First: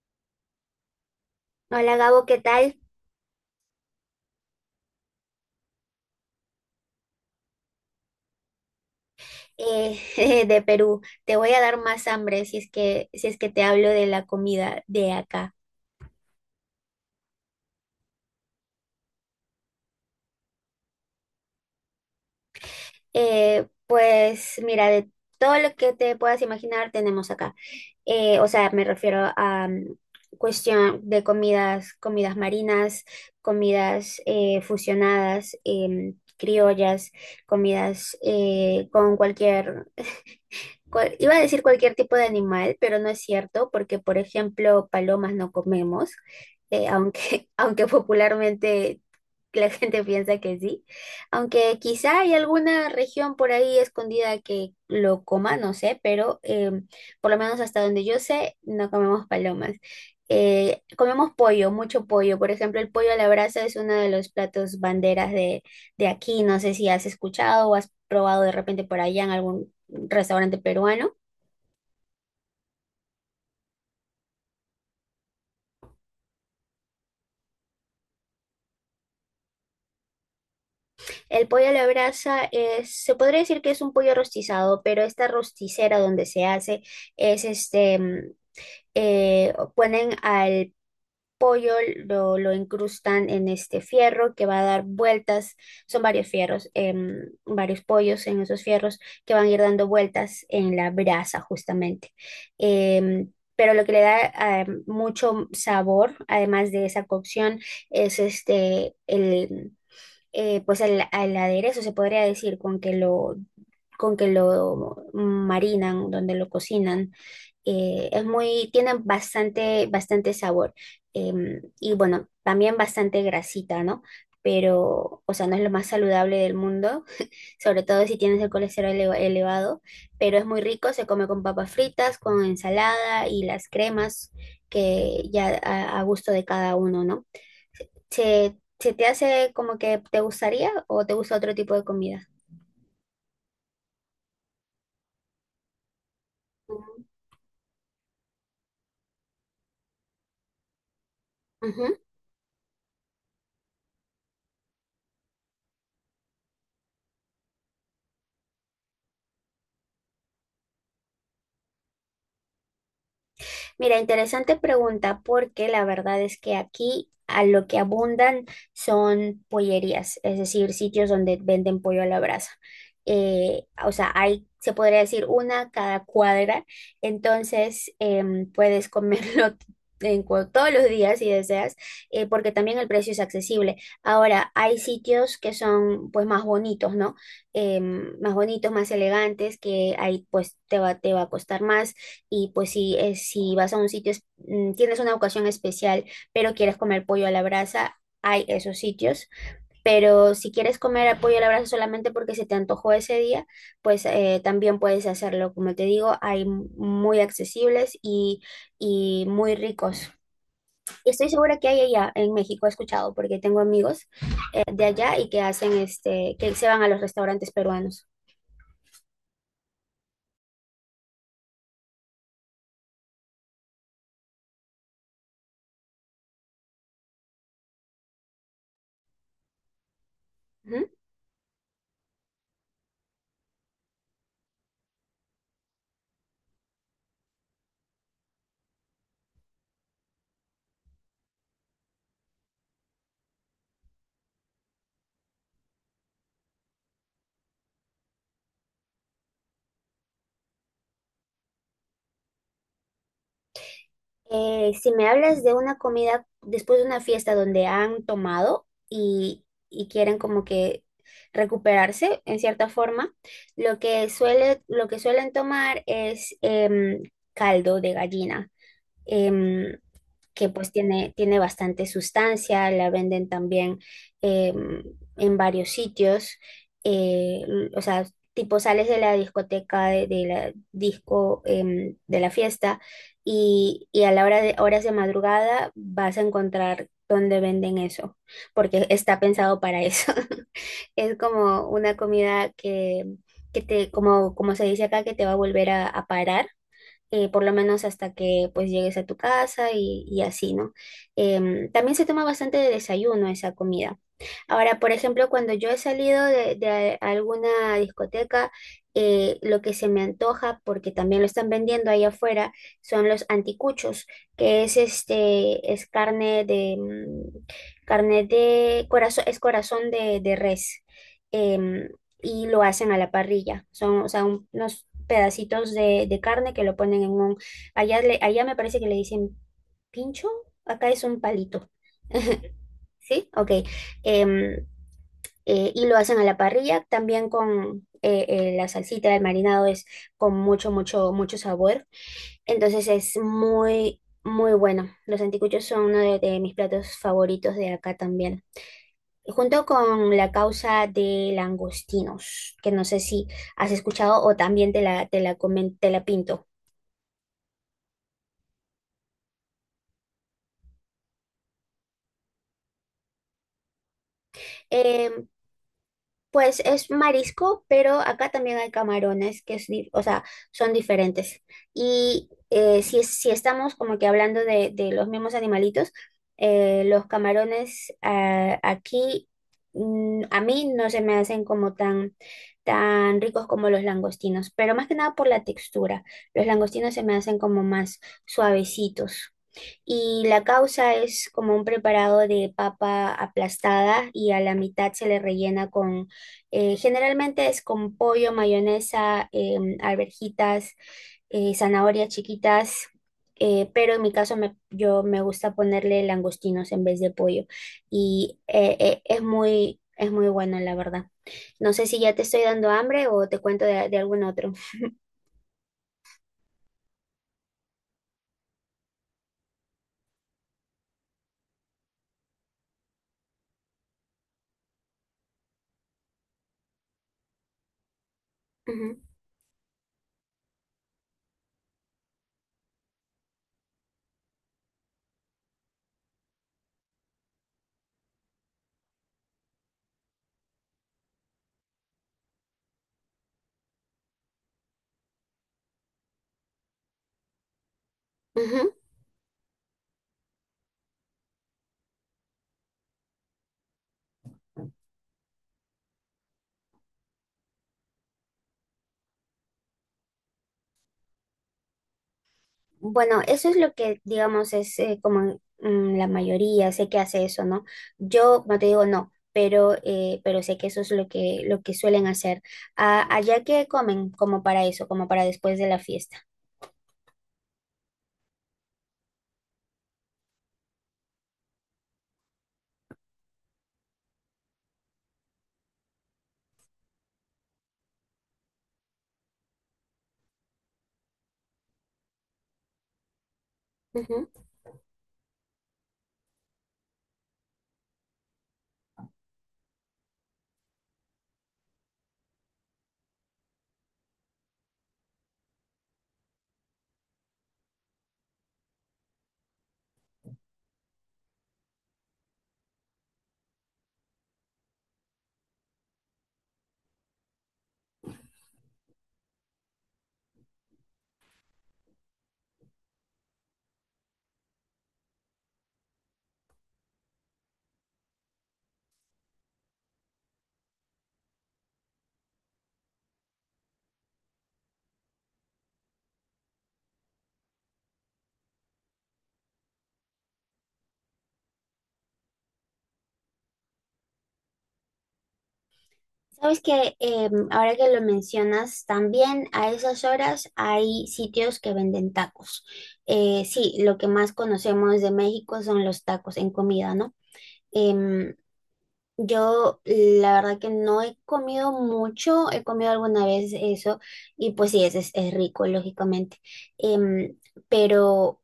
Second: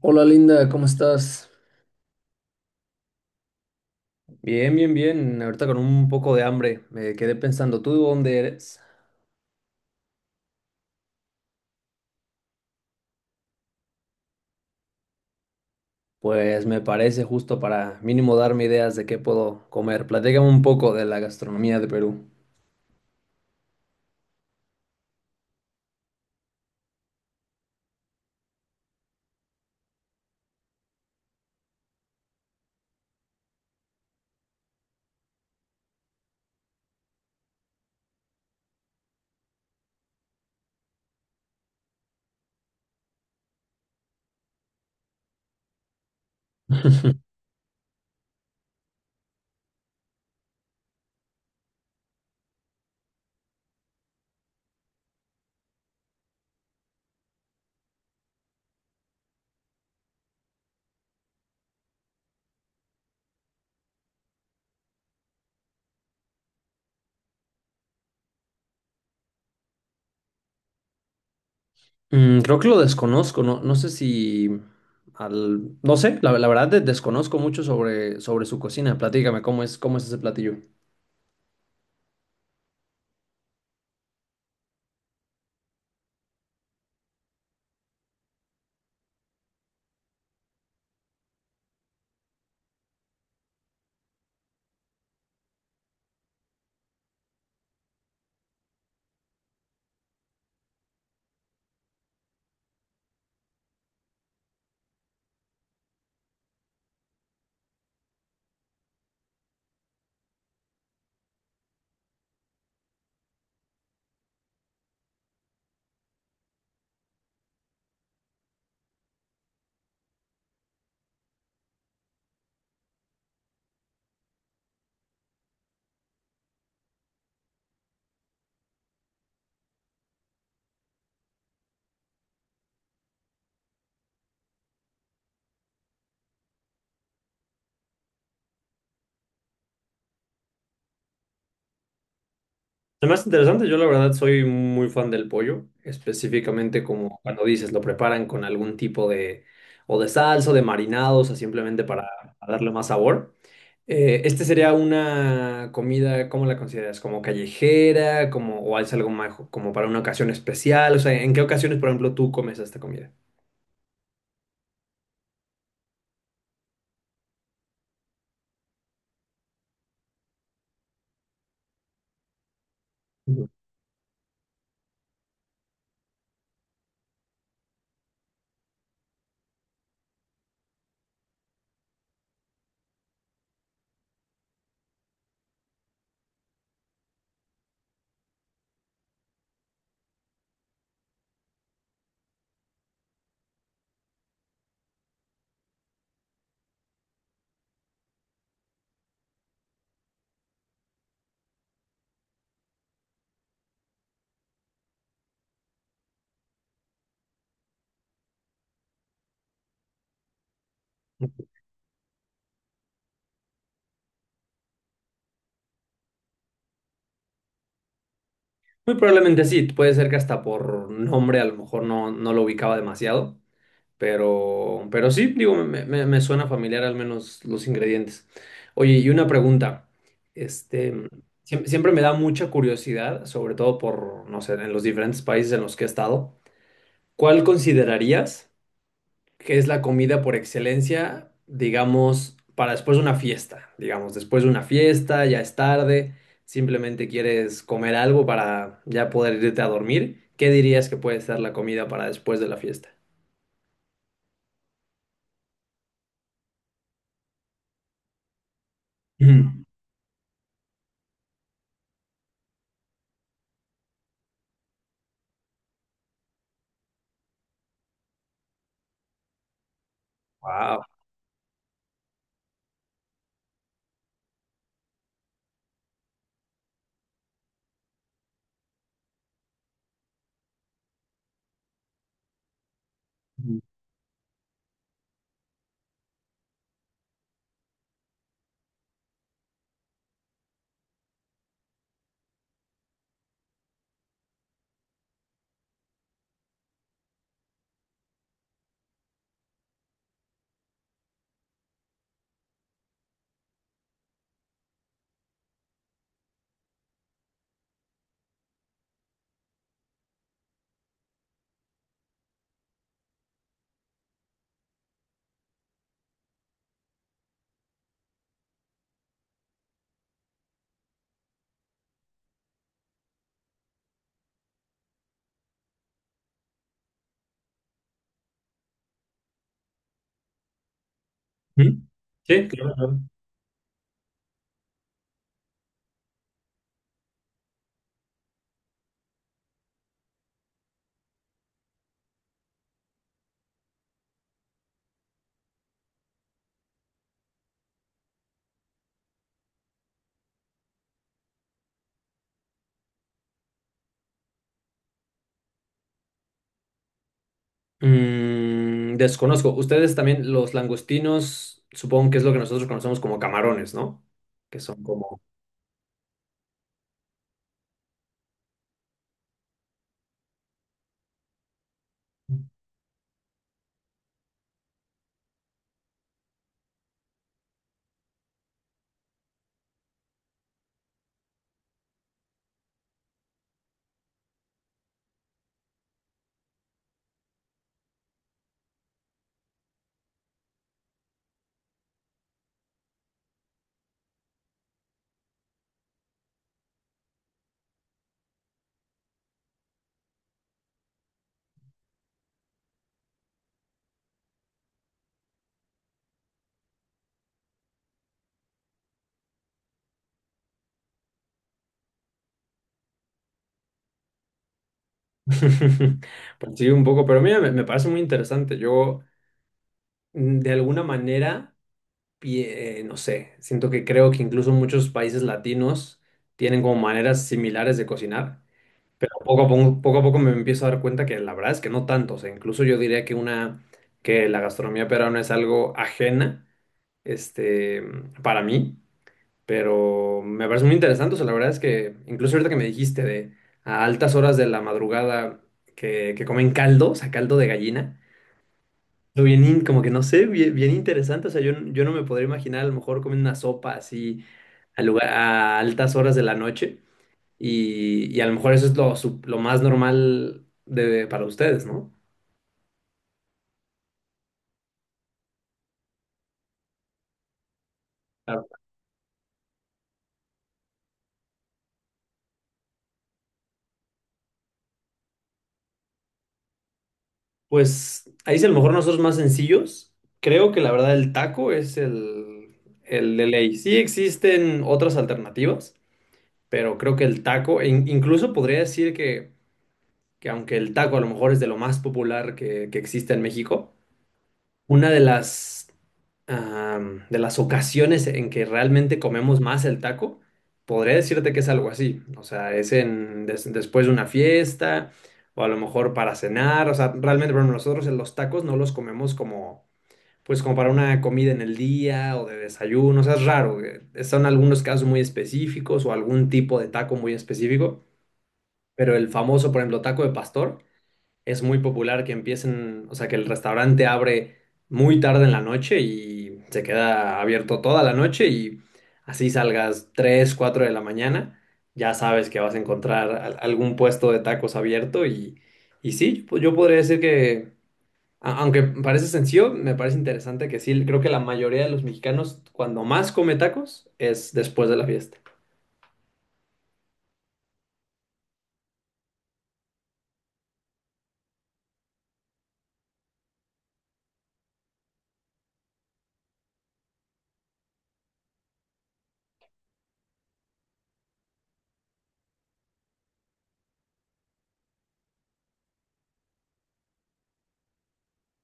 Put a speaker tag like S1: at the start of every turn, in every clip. S1: Hola Linda, ¿cómo estás?
S2: Hola Gabo, ¿qué tal?
S1: Bien, bien, bien. Ahorita con un poco de hambre. Me quedé pensando, ¿tú de dónde eres?
S2: Eh, de Perú. Te voy a dar más hambre si es que te hablo de la comida de acá.
S1: Pues me parece justo para mínimo darme ideas de qué puedo comer. Platícame un poco de la gastronomía de Perú.
S2: Pues mira, de todo lo que te puedas imaginar tenemos acá. O sea, me refiero a cuestión de comidas, comidas marinas, comidas fusionadas, criollas, comidas con iba a decir cualquier tipo de animal, pero no es cierto, porque por ejemplo, palomas no comemos, aunque popularmente la gente piensa que sí, aunque quizá hay alguna región por ahí escondida que lo coma, no sé, pero por lo menos hasta donde yo sé, no comemos palomas. Comemos pollo, mucho pollo. Por ejemplo, el pollo a la brasa es uno de los platos banderas de aquí. No sé si has escuchado o has probado de repente por allá en algún restaurante peruano.
S1: Mm, creo que lo desconozco, no, no sé si... No sé, la verdad desconozco mucho sobre, sobre su cocina. Platícame, cómo es ese platillo?
S2: El pollo a la brasa es, se podría decir que es un pollo rostizado, pero esta rosticera donde se hace es este, ponen al pollo, lo incrustan en este fierro que va a dar vueltas, son varios fierros, varios pollos en esos fierros que van a ir dando vueltas en la brasa justamente. Pero lo que le da mucho sabor, además de esa cocción, es este, pues al aderezo se podría decir con que lo marinan, donde lo cocinan. Tienen bastante, bastante sabor. Y bueno, también bastante grasita, ¿no? Pero, o sea, no es lo más saludable del mundo, sobre todo si tienes el colesterol elevado, pero es muy rico, se come con papas fritas, con ensalada y las cremas que ya a gusto de cada uno, ¿no? ¿Se te hace como que te gustaría o te gusta otro tipo de comida?
S1: Lo más interesante, yo la verdad soy muy fan del pollo, específicamente
S2: Ujú.
S1: como cuando dices, lo preparan con algún tipo de, o de salsa, o de marinados, o sea, simplemente
S2: Ujú.
S1: para darle más sabor. Este sería una comida, ¿cómo la consideras? ¿Como callejera? Como, ¿o es algo más como para una ocasión especial? O sea, ¿en qué ocasiones, por ejemplo, tú comes esta comida?
S2: Mira, interesante pregunta, porque la verdad es que aquí a lo que abundan son pollerías, es decir, sitios donde venden pollo a la brasa.
S1: Ujú.
S2: O sea, hay, se podría decir, una cada cuadra. Entonces puedes comerlo todos los días si deseas, porque también el precio es accesible. Ahora, hay sitios que son pues más bonitos, ¿no? Más bonitos, más elegantes, que ahí pues te va a costar más, y pues si vas a un sitio, tienes una ocasión especial, pero quieres comer pollo a la brasa, hay esos sitios. Pero si quieres comer pollo a la brasa solamente porque se te antojó ese día, pues también puedes hacerlo. Como te digo, hay muy accesibles y muy ricos. Estoy segura que hay allá en México, he escuchado, porque tengo amigos de allá y que hacen este, que se van a los restaurantes peruanos.
S1: Muy probablemente sí, puede ser que hasta por nombre a lo mejor no, no lo ubicaba demasiado, pero sí, digo, me suena familiar al menos los ingredientes. Oye, y una pregunta. Este,
S2: Ujú.
S1: siempre me da mucha curiosidad, sobre todo por, no sé, en los diferentes países en los que he estado. ¿Cuál considerarías que es la comida por excelencia, digamos, para después de una fiesta? Digamos, después de una fiesta, ya es tarde, simplemente quieres comer algo para ya poder irte a dormir. ¿Qué dirías que puede ser la comida para después de la fiesta?
S2: Si me hablas de una comida después de una fiesta donde han tomado y,
S1: Mm.
S2: y quieren como que recuperarse en cierta forma, lo que suelen tomar es caldo de gallina. Em, que pues
S1: Wow.
S2: tiene bastante sustancia. La venden también eh, en varios sitios. Eh, o sea, tipo sales de la discoteca, de la disco, de la fiesta, y a la hora de horas de madrugada vas a encontrar donde venden eso, porque está pensado para eso. Es como una comida que te, como se dice acá, que te va a volver a parar por lo menos hasta que pues llegues a tu casa y así, ¿no? También se toma bastante de desayuno esa comida. Ahora, por ejemplo, cuando yo he salido de alguna discoteca, lo que se me antoja, porque también lo están vendiendo ahí afuera, son los anticuchos, que es este, es carne de corazón, es corazón de res. em, y lo hacen a la parrilla. Son, o sea, unos pedacitos de carne que lo ponen en un. Allá me parece que le dicen pincho, acá es un palito.
S1: ¿Mm? Sí, claro. Claro.
S2: ¿Sí? Ok. Em, y lo hacen a la parrilla, también con la salsita, el marinado es con mucho, mucho, mucho sabor. Entonces es muy, muy bueno. Los anticuchos son uno de mis platos favoritos de acá también. Junto con la causa de langostinos, que no sé si has escuchado o también te la pinto.
S1: Mm, desconozco. Ustedes también, los langostinos, supongo que es lo que nosotros conocemos como camarones, ¿no? Que son
S2: Eh,
S1: como...
S2: Pues es marisco, pero acá también hay camarones o sea, son diferentes. Y si estamos como que hablando de los mismos animalitos, los camarones aquí, a mí no se me hacen como tan, tan ricos como los langostinos, pero más que nada por la textura. Los langostinos se me hacen como más suavecitos, y la causa es como un preparado de papa aplastada y a la mitad se le rellena con, generalmente es con pollo, mayonesa, alverjitas, zanahorias chiquitas, pero en mi caso yo me gusta ponerle langostinos en vez de pollo y es muy bueno, la verdad. No sé si ya te estoy dando hambre o te cuento de algún otro.
S1: Pues sí, un poco, pero mira, me parece muy interesante. Yo, mm, de alguna manera, no sé, siento que creo que incluso muchos países latinos tienen como maneras similares de cocinar,
S2: Ujú,
S1: pero poco a poco me empiezo a dar cuenta que la verdad es que no tanto. O sea, incluso yo diría que una, que la gastronomía peruana es algo ajena este, para mí, pero me parece muy interesante. O sea, la verdad es que incluso ahorita que me dijiste de a altas horas de la madrugada que comen caldo, o sea, caldo de gallina,
S2: ujú.
S1: lo bien, como que no sé, bien, bien interesante. O sea, yo no me podría imaginar a lo mejor comer una sopa así a, lugar, a altas horas de la noche y a lo mejor eso es lo, lo más normal de, para ustedes, ¿no?
S2: Bueno, eso es lo que, digamos, es como la mayoría, sé que hace eso, ¿no? Yo, no te digo no, pero sé que eso es lo que, suelen hacer. Ah, allá que comen como para eso, como para después de la fiesta.
S1: Pues ahí sí a lo mejor nosotros más sencillos. Creo que la verdad el taco es el de ley. Sí existen otras alternativas, pero creo que el taco, incluso podría decir que aunque el taco a lo mejor es de lo más popular que existe en México,
S2: Ujú.
S1: una de las, am, de las ocasiones en que realmente comemos más el taco, podría decirte que es algo así. O sea, es en, después de una fiesta o a lo mejor para cenar. O sea, realmente, bueno, nosotros en los tacos no los comemos como, pues como para una comida en el día o de desayuno. O sea, es raro. Son algunos casos muy específicos o algún tipo de taco muy específico. Pero el famoso, por ejemplo, taco de pastor es muy popular que empiecen, o sea, que el restaurante abre muy tarde en la noche y se queda abierto toda la noche y así salgas 3 4 de la mañana, ya sabes que vas a encontrar algún puesto de tacos abierto y sí, pues yo podría decir que, aunque parece sencillo, me parece interesante que sí, creo que la mayoría de los mexicanos cuando más come tacos es después de la fiesta.
S2: Sabes que ahora que lo mencionas, también a esas horas hay sitios que venden tacos. Sí, lo que más conocemos de México son los tacos en comida, ¿no? Em, yo la verdad que no he comido mucho, he comido alguna vez eso y pues sí, es rico, lógicamente. Em, pero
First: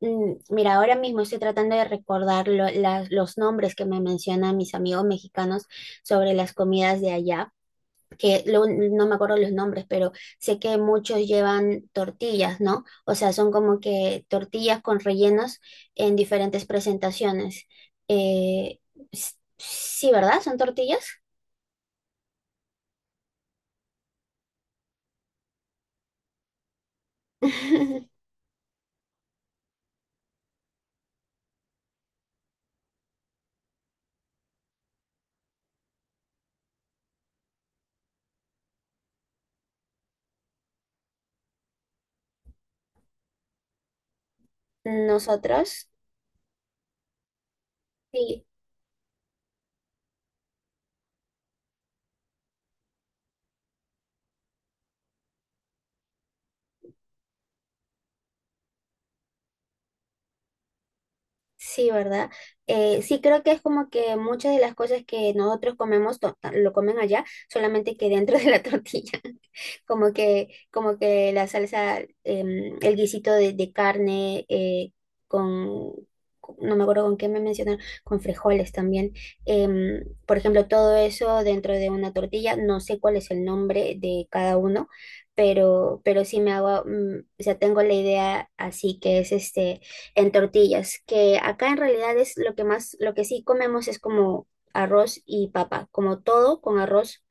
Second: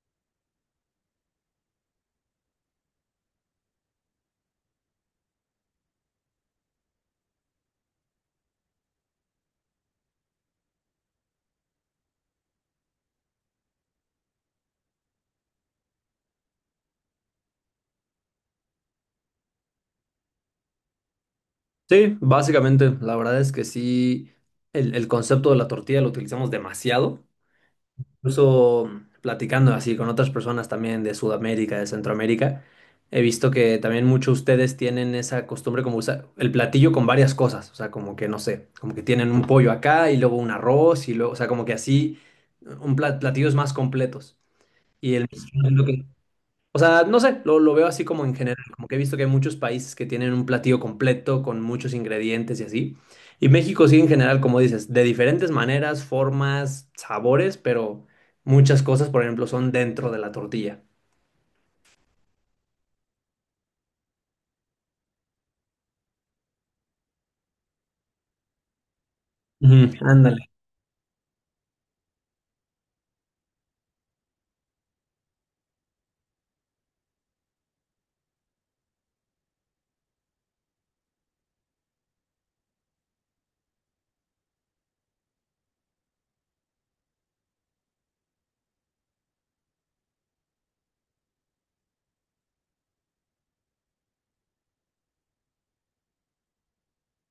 S2: mira, ahora mismo estoy tratando de recordar los nombres que me mencionan mis amigos mexicanos sobre las comidas de allá que no me acuerdo los nombres, pero sé que muchos llevan tortillas, ¿no? O sea, son como que tortillas con rellenos en diferentes presentaciones. Eh, sí, ¿verdad? ¿Son tortillas?
S1: Sí, básicamente, la verdad es que sí, el concepto de la tortilla lo utilizamos demasiado. Incluso platicando así con otras personas también de Sudamérica, de Centroamérica, he visto que también muchos de ustedes tienen esa costumbre como usar el platillo con varias cosas, o sea, como que no sé, como que tienen un pollo acá y luego un arroz y luego, o sea, como que así un platillos más completos. Y el mexicano es lo
S2: Nosotros,
S1: que o sea, no sé, lo veo así como en
S2: sí.
S1: general, como que he visto que hay muchos países que tienen un platillo completo con muchos ingredientes y así. Y México sí en general, como dices, de diferentes maneras, formas, sabores, pero muchas cosas, por ejemplo, son dentro de la tortilla.
S2: Sí, ¿verdad? Sí, creo que es como que muchas de las cosas que nosotros comemos lo comen allá, solamente que dentro de la tortilla,
S1: Ujú,
S2: como que,
S1: ándale.
S2: como que la salsa, el guisito de carne con, no me acuerdo con qué me mencionaron, con frijoles también. Por ejemplo, todo eso dentro de una tortilla, no sé cuál es el nombre de cada uno, pero sí me hago, o sea, tengo la idea así que es este en tortillas, que acá en realidad es lo que sí comemos es como arroz y papa, como todo con arroz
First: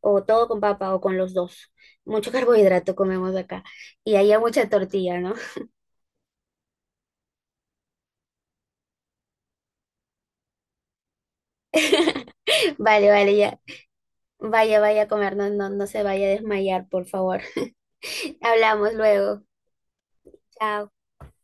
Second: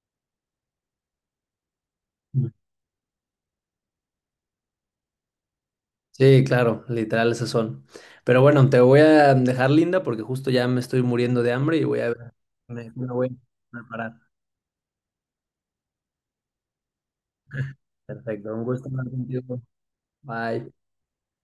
S2: o todo con papa o con los dos. Mucho carbohidrato comemos acá y allá mucha tortilla, ¿no?
S1: Sí, claro, literal esas son. Pero bueno, te voy a dejar linda porque justo ya me estoy muriendo de hambre y voy a me
S2: Vale,
S1: voy
S2: vale, ya.
S1: a preparar.
S2: Vaya, vaya a comer, no, no, no se vaya a desmayar, por favor.
S1: Perfecto, un gusto
S2: Hablamos
S1: hablar
S2: luego.
S1: contigo. Bye.
S2: Chao.